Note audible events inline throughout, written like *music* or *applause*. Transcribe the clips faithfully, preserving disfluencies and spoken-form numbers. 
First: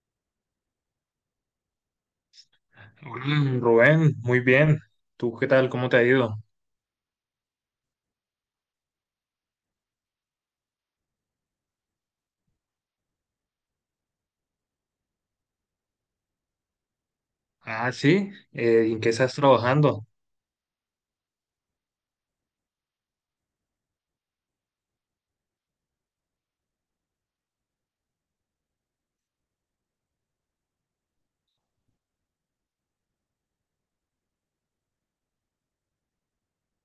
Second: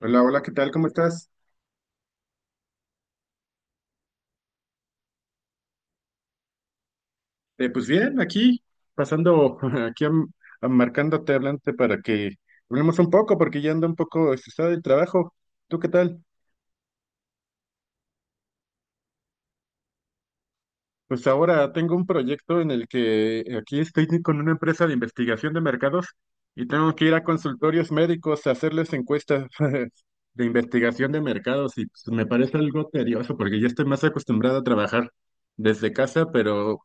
Hola, hola, ¿qué tal? ¿Cómo estás? Mm, Rubén, muy bien. ¿Tú qué tal? ¿Cómo te ha ido? Eh, pues bien, aquí, pasando, *laughs* aquí am- am- marcándote, hablándote para que hablemos un poco, porque ya ando un poco estresado del trabajo. ¿Tú qué tal? Ah, sí. Eh, ¿en qué estás trabajando? Pues ahora tengo un proyecto en el que aquí estoy con una empresa de investigación de mercados y tengo que ir a consultorios médicos a hacerles encuestas *laughs* de investigación de mercados y pues, me parece algo tedioso porque ya estoy más acostumbrado a trabajar desde casa, pero,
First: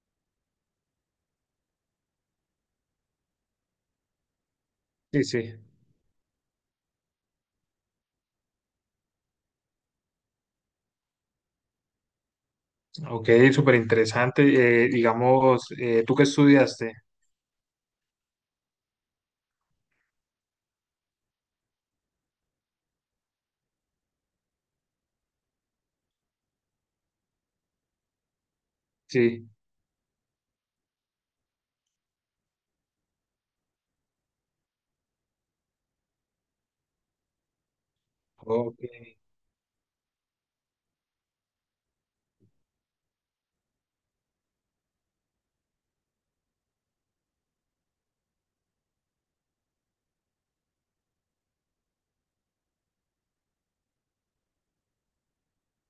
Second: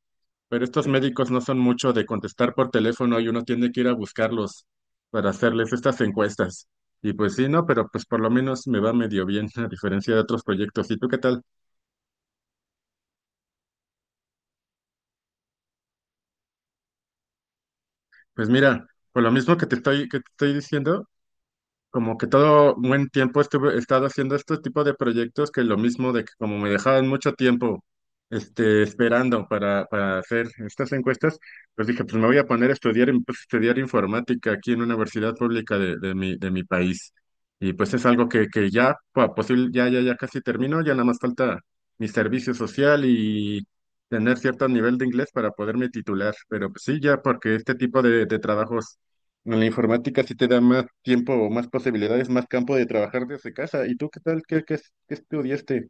pero estos médicos no son mucho de contestar por teléfono y uno tiene que ir a buscarlos Sí, para sí. hacerles estas encuestas. Y pues sí, no, pero pues por lo menos me va medio bien *laughs* a diferencia de otros proyectos. ¿Y tú qué tal? Ok, súper interesante. Eh, digamos, eh, ¿tú qué estudiaste? Pues mira, por lo mismo que te estoy, que te estoy diciendo, como que todo buen tiempo estuve, he estado haciendo este tipo de proyectos que lo mismo de que como me dejaban mucho tiempo este, esperando Sí. para, para hacer estas encuestas, pues dije, pues me voy a poner a estudiar, y me puse a estudiar informática aquí en una universidad pública de, de mi, de mi país. Y pues es algo que, que Ok. ya, pa- posible, ya, ya, ya casi termino, ya nada más falta mi servicio social y tener cierto nivel de inglés para poderme titular. Pero pues sí, ya porque este tipo de, de trabajos en la informática sí te da más tiempo o más posibilidades, más campo de trabajar desde casa. ¿Y tú qué tal? ¿Qué, qué, qué estudiaste?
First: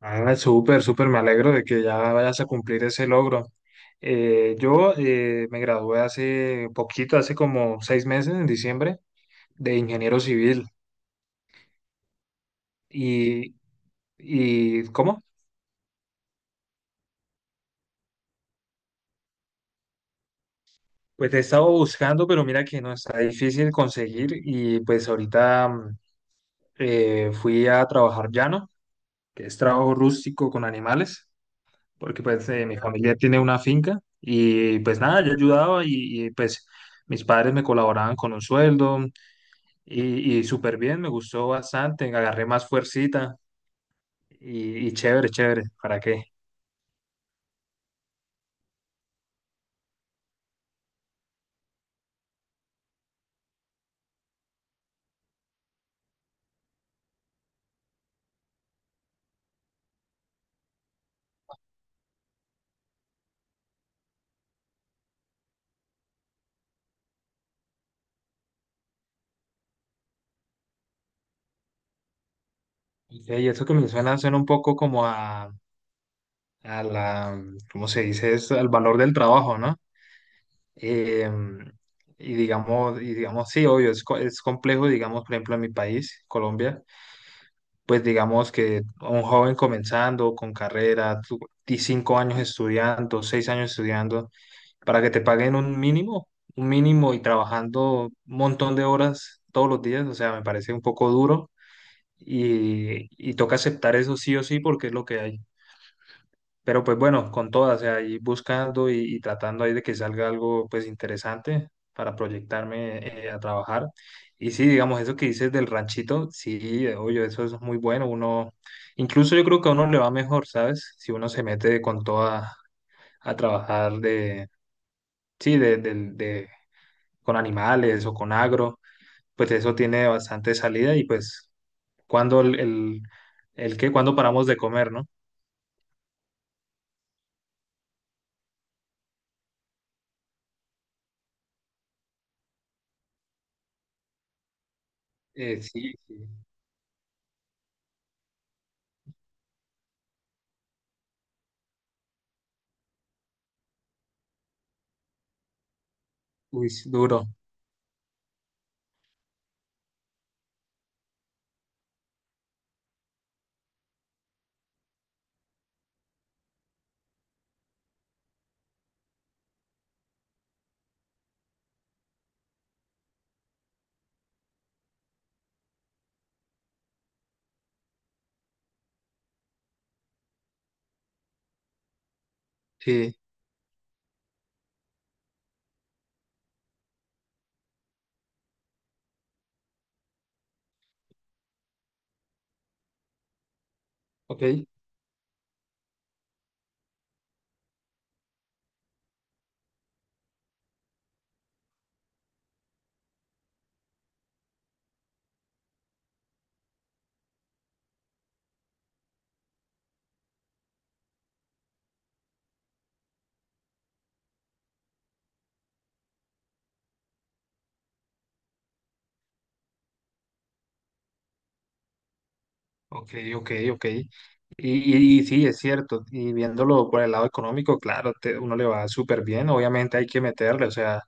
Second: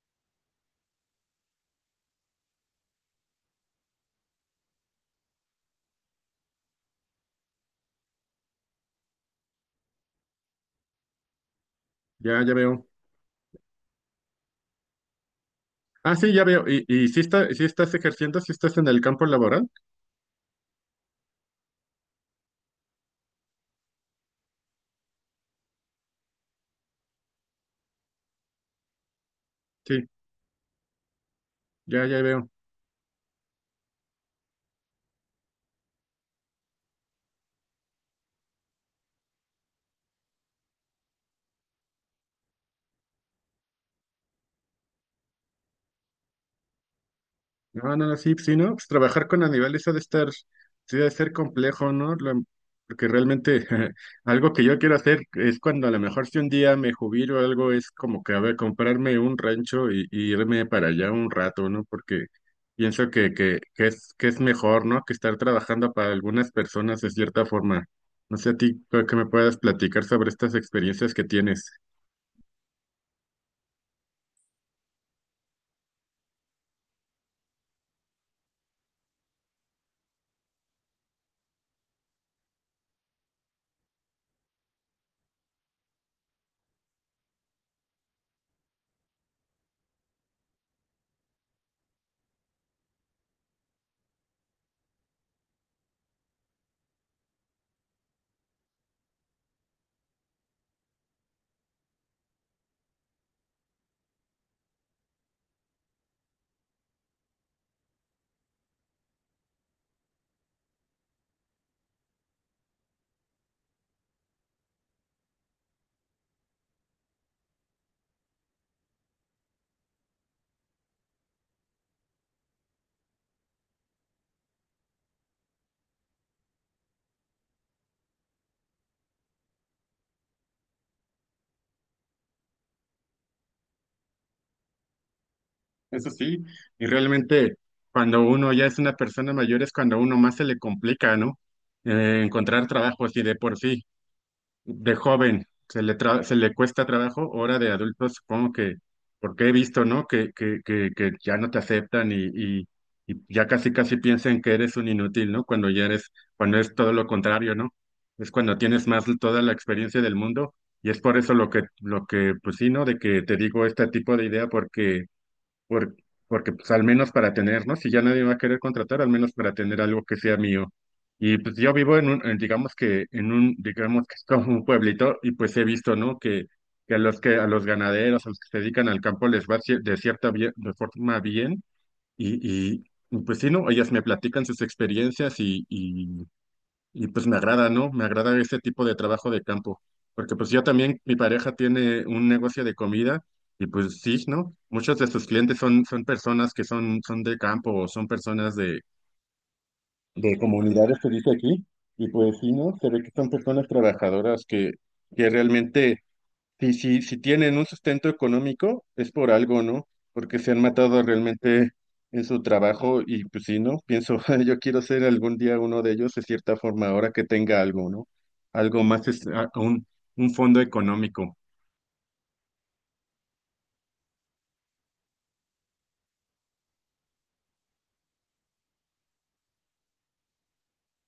Ah, súper, súper. Me alegro de que ya vayas a cumplir ese logro. Eh, yo eh, me gradué hace poquito, hace como seis meses, en diciembre, de ingeniero civil. Ya, ya veo. Y, y ¿cómo? Ah, sí, ya veo. ¿Y, y sí está, sí estás ejerciendo? ¿Sí estás en el campo laboral? Pues he estado buscando, pero mira que no está difícil conseguir y pues ahorita mm, eh, fui a trabajar llano, que es trabajo Sí, rústico con animales, ya, porque ya pues veo. eh, mi familia tiene una finca y pues nada, yo ayudaba y, y, pues mis padres me colaboraban con un sueldo y, y súper bien, me gustó bastante, agarré más fuercita y, y chévere, chévere, ¿para qué? No, no, no, sí, sí, ¿no? Pues trabajar con animales ha de estar, sí, ha de ser complejo, ¿no? Lo- porque realmente *laughs* algo que yo quiero hacer es cuando a lo mejor si un día me jubilo o algo, es como que, a ver, comprarme un rancho y, y irme para allá un rato, ¿no? Porque pienso que, que, que es, que es mejor, ¿no? Que estar trabajando para algunas personas de cierta forma. No sé a ti, creo que me puedas platicar sobre estas experiencias que tienes. Y hey, eso que me suena, suena un poco como a, a la, ¿cómo se dice? Es al valor del trabajo, ¿no? Eh, y digamos, y digamos, sí, obvio, es, co- es complejo, digamos, por ejemplo, en mi país, Colombia, pues digamos que un joven comenzando con carrera, tú- ti- cinco años estudiando, seis años estudiando, para que te paguen un mínimo, un mínimo y trabajando un montón de horas todos los días, o sea, me parece un poco duro y, y toca aceptar eso sí o sí porque es lo que hay. Pero pues bueno, con todas, o sea, ahí buscando y, y tratando ahí de que salga algo pues interesante para proyectarme eh, a trabajar. Y sí, digamos, eso que dices del ranchito, sí, eh, oye, eso es muy bueno. Uno, incluso yo creo que a uno le va mejor, ¿sabes? Si uno se mete con toda a trabajar de, sí, de, del- de- con animales o con agro, pues eso tiene bastante salida y pues cuando el, el, el qué, cuando paramos de comer, ¿no? Eso sí, y realmente cuando uno ya es una persona mayor es cuando a uno más se le complica, ¿no? Eh, encontrar trabajo así de por sí, de joven, Eh, se sí, le, sí. tra- se le cuesta trabajo, ahora de adulto supongo que, porque he visto, ¿no? Que, que, que, que ya no te aceptan y, y, y ya casi casi piensan que eres un inútil, ¿no? Cuando ya eres, cuando Uy, es todo lo duro. contrario, ¿no? Es cuando tienes más toda la experiencia del mundo y es por eso lo que, lo que, pues sí, ¿no? De que te digo este tipo de idea porque por- porque pues al menos para tener, ¿no? Si ya nadie va a querer contratar, al menos para tener algo que sea mío. Y pues yo vivo en un, en, digamos que en un, digamos que es como un pueblito y pues he visto, ¿no? Que, que a los que, a los ganaderos, a los que se dedican al campo les va cier- de cierta bien- de forma bien y, y Sí. y, pues sí, ¿no? Ellas me platican sus experiencias y, y pues me agrada, ¿no? Me agrada este tipo de trabajo de campo, porque pues yo también, mi pareja tiene un negocio de comida y pues sí, ¿no? Ok. Muchos de sus clientes son, son personas que son, son de campo o son personas de, de comunidades que dice aquí y pues sí, ¿no? Se ve que son personas trabajadoras que, que realmente si, si, si tienen un sustento económico, es por algo, ¿no? Porque se han matado realmente en su trabajo y pues sí, ¿no? Pienso, *laughs* yo quiero ser algún día uno de ellos de cierta forma, ahora que tenga algo, ¿no? Algo más, es, a- un, un fondo económico. Ok, ok, ok. Y, y- y sí, es cierto. Y viéndolo por el lado económico, claro, te- uno le va súper bien. Obviamente hay que meterle, o sea,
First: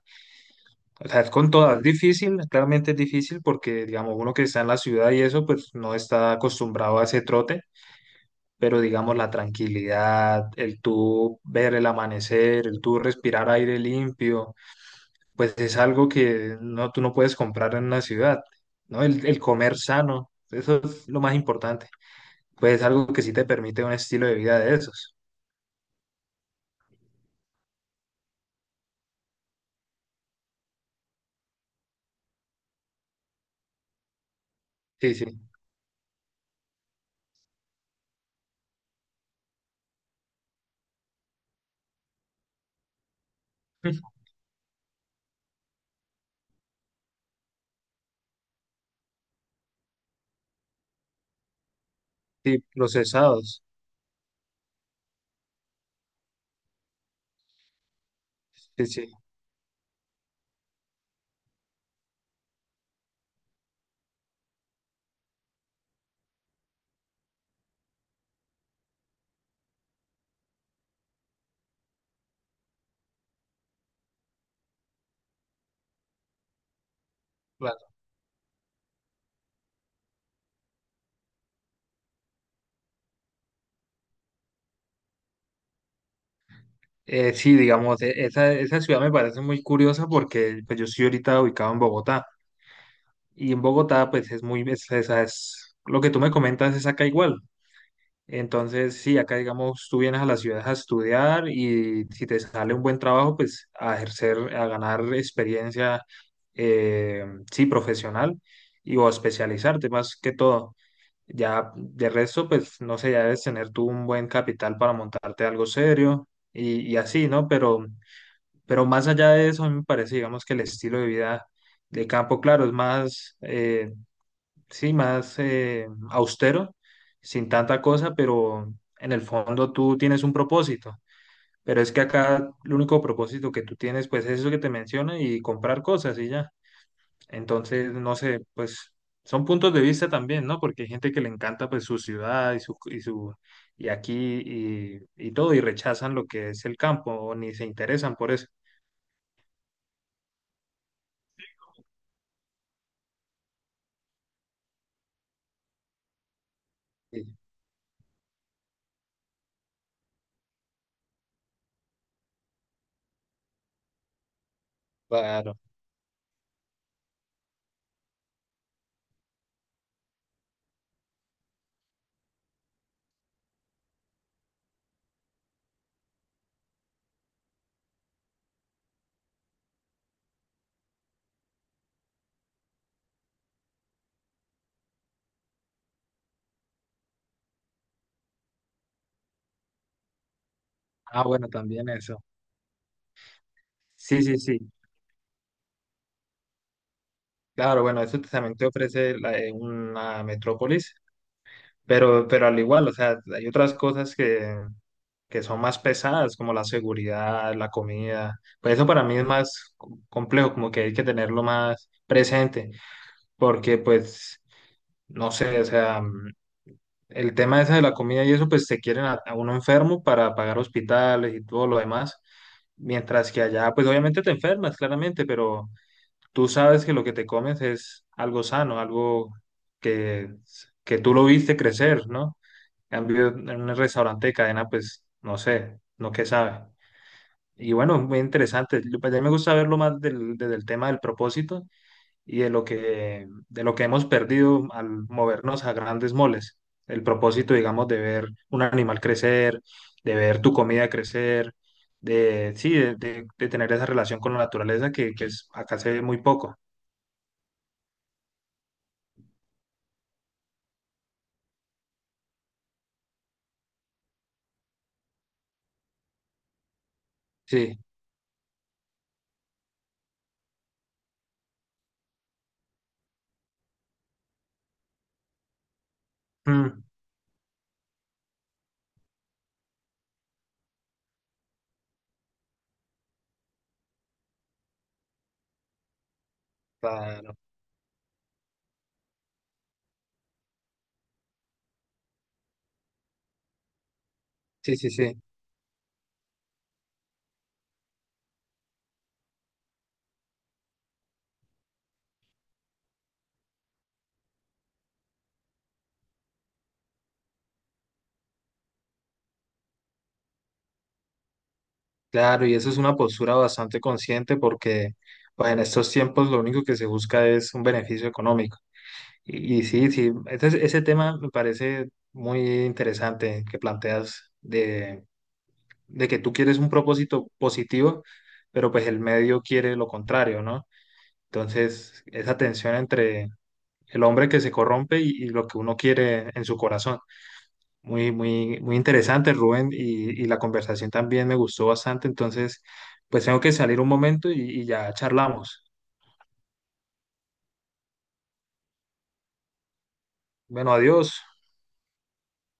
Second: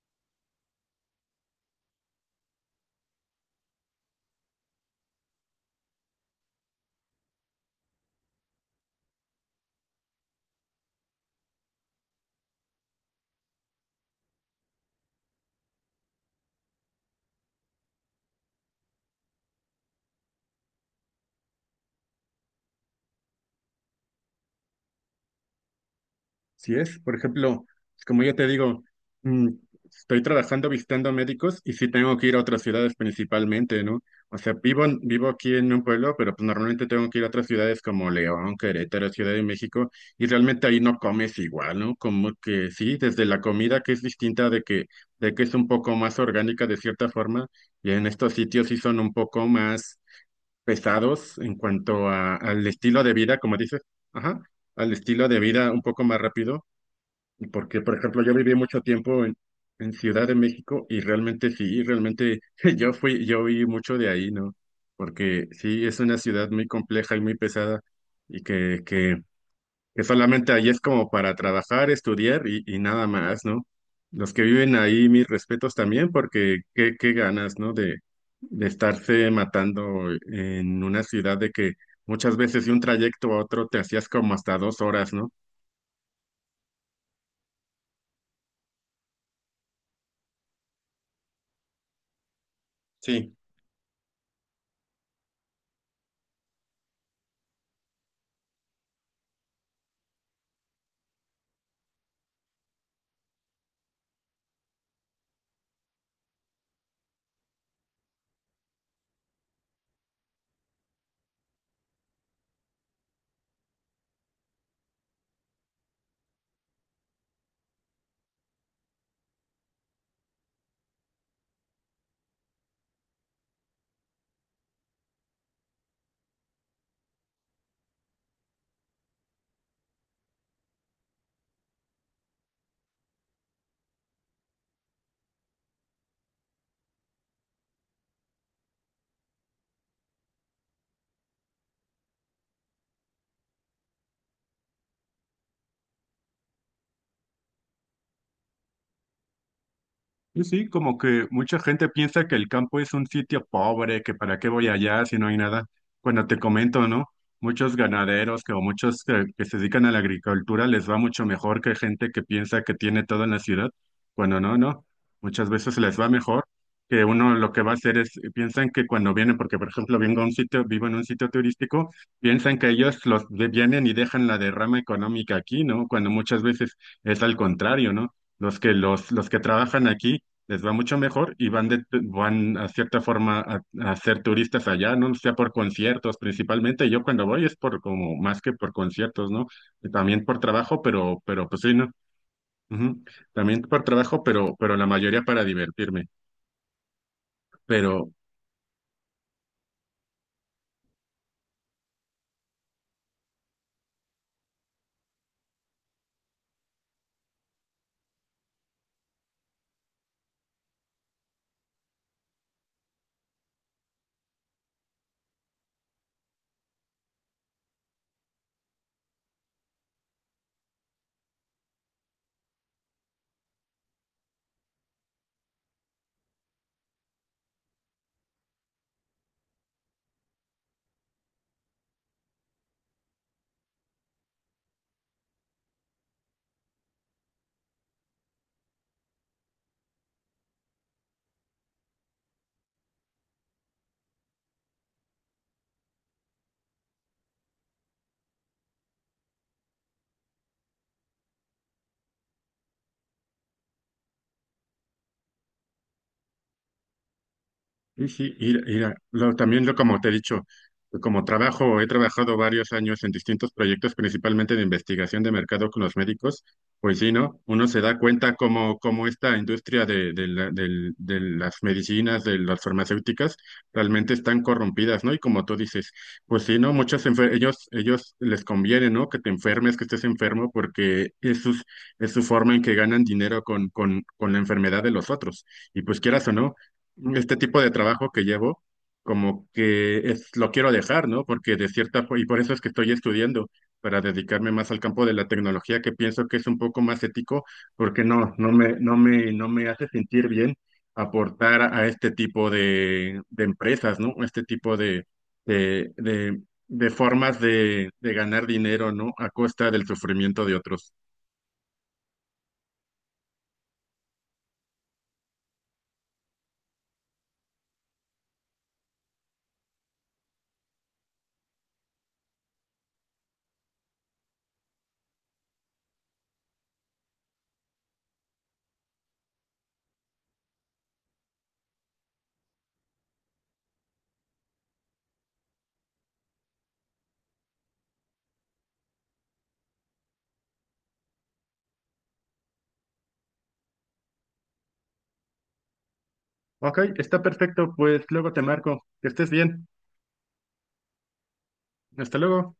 o sea, es con todas. Es difícil, claramente es difícil porque, digamos, uno que está en la ciudad y eso, pues no está acostumbrado a ese trote. Pero, digamos, la tranquilidad, el tú ver el amanecer, el tú respirar aire limpio, pues es algo que no, tú no puedes comprar en una ciudad, ¿no? El, el comer sano, eso es lo más importante pues algo que sí te permite un estilo de vida de esos. Si es, por ejemplo, como yo te digo, mm, estoy trabajando visitando médicos y sí tengo que ir a otras ciudades principalmente, ¿no? O sea, vivo, en- Sí, vivo sí. aquí en un pueblo, pero pues normalmente tengo que ir a otras ciudades como León, Querétaro, Ciudad de México, y realmente ahí no comes igual, ¿no? Como que sí, desde la comida que es *laughs* distinta de que, de que es un poco más orgánica de cierta forma, y en estos sitios sí son un poco más pesados en cuanto a- Sí, al estilo de vida, como procesados. dices, ajá, al estilo de vida un poco más rápido. Porque, por ejemplo, yo viví mucho Sí, sí, tiempo en, en Ciudad de México y realmente sí, realmente *laughs* yo fui, yo vi mucho de ahí, ¿no? Porque sí, es una ciudad muy compleja y muy pesada y que, que, que solamente ahí es como para trabajar, estudiar y, y nada más, ¿no? Los que viven ahí, mis respetos también, porque qué, qué ganas, ¿no? claro. De, de estarse matando en una ciudad de que muchas veces de un trayecto a otro te hacías como hasta dos horas, ¿no? Eh, sí, digamos, e- esa, esa ciudad me parece muy curiosa porque pues, yo estoy ahorita ubicado en Bogotá Sí. y en Bogotá pues es muy, es- esa es, lo que tú me comentas es acá igual. Entonces, sí, acá digamos, tú vienes a la ciudad a estudiar y si te sale un buen trabajo, pues a ejercer, a ganar experiencia, eh, sí, profesional y o a especializarte más que todo. Ya de resto, pues no sé, ya debes tener tú un buen capital para montarte algo serio y, y así, ¿no? Pero, pero más allá de eso, a mí me parece, digamos, que el estilo de vida de campo, claro, es más, eh, sí, más eh, austero, sin tanta cosa, pero en el fondo tú tienes un propósito. Pero es que acá el único propósito que tú tienes, pues es eso que te menciono y comprar cosas y ya. Entonces, no sé, pues son puntos de vista también, ¿no? Porque hay gente que le encanta pues su ciudad y su y su y aquí y, y todo y rechazan lo que es el campo o ni se interesan por eso. Sí, sí, como que mucha gente piensa que el campo es un sitio pobre, que para qué voy allá si no hay nada. Cuando te comento, ¿no? Sí, Muchos ganaderos que, o muchos que, que se dedican a la agricultura les va mucho mejor que gente que piensa que tiene todo en la ciudad. Cuando no, no. Muchas claro. veces les va mejor que uno lo que va a hacer es, piensan que cuando vienen, porque por ejemplo vengo a un sitio, vivo en un sitio turístico, piensan que ellos los de- vienen y dejan la derrama económica aquí, ¿no? Cuando muchas veces es al contrario, ¿no? Los que los, los que trabajan aquí les va mucho mejor y van, de, van a cierta forma a, a ser turistas allá, ¿no? Sea por conciertos principalmente. Yo cuando voy es por como más que por conciertos, ¿no? También por trabajo, pero, Ah, pero bueno, pues sí, ¿no? también eso. Ujú. También por Sí, trabajo, sí, pero, sí. pero la mayoría para divertirme. Claro, bueno, Pero, eso también te ofrece la- eh, una metrópolis, pero pero al igual, o sea, hay otras cosas que que son más pesadas, como la seguridad, la comida. Pues eso para mí es más co- complejo, como que hay que tenerlo más presente. Porque pues, no sé, o sea, mm, el tema ese de la comida y eso, pues te quieren a, a uno enfermo para pagar hospitales y todo lo demás, mientras que allá, pues obviamente te enfermas, claramente, pero tú sabes que lo que te comes es algo sano, algo que, que tú lo viste crecer, ¿no? En cambio, en un restaurante de cadena, pues, no sé, no qué sabe. Y bueno, muy interesante. Yo- pues, a mí me gusta verlo más del, desde el tema del propósito y de lo que, de lo que hemos perdido al movernos a grandes moles. El propósito, digamos, de ver un animal crecer, de ver tu comida crecer, de, sí, de, de- de tener esa relación con la naturaleza que, que es- acá se ve muy poco. sí, sí, ir- ir a- lo- también lo, como te he dicho, como trabajo, he trabajado varios años en distintos proyectos, principalmente de investigación de mercado con los médicos, pues sí, ¿no? Uno Sí, se da cuenta como, como esta industria de, de la- del- de las medicinas, de las farmacéuticas, realmente están corrompidas, ¿no? Y como tú dices, pues sí, ¿no? mm, Muchos enfer- ellos, ellos les conviene, ¿no? Que te enfermes, que estés enfermo, porque es, sus- es su forma en que ganan dinero con, con, con la enfermedad de los otros. Y pues quieras o no claro, este tipo de trabajo que llevo, como que es, lo quiero dejar, ¿no? Porque de cierta fo- y por eso es que estoy estudiando, para dedicarme más sí, al sí, campo de sí, la tecnología, que pienso que es un poco más ético, porque no, no me, no me, no me hace sentir bien aportar a este tipo de, de empresas, ¿no? Este tipo de, de, de, de formas de, de ganar dinero, ¿no? A costa del sufrimiento de otros. claro, y eso es una postura bastante consciente porque, pues, en estos tiempos lo único que se busca es un beneficio económico. Y, y sí, sí, ese, ese tema me parece muy interesante que planteas de de que tú quieres un propósito positivo, pero pues el medio quiere lo contrario, ¿no? Entonces, esa tensión entre el hombre que se corrompe y, y lo que uno quiere en su corazón. Muy, muy, muy interesante, Rubén, y, y la conversación también me gustó bastante. Entonces, pues tengo que salir un momento y, y ya charlamos. Ok, está perfecto, pues luego te marco. Que estés bien. Bueno, adiós. Hasta luego.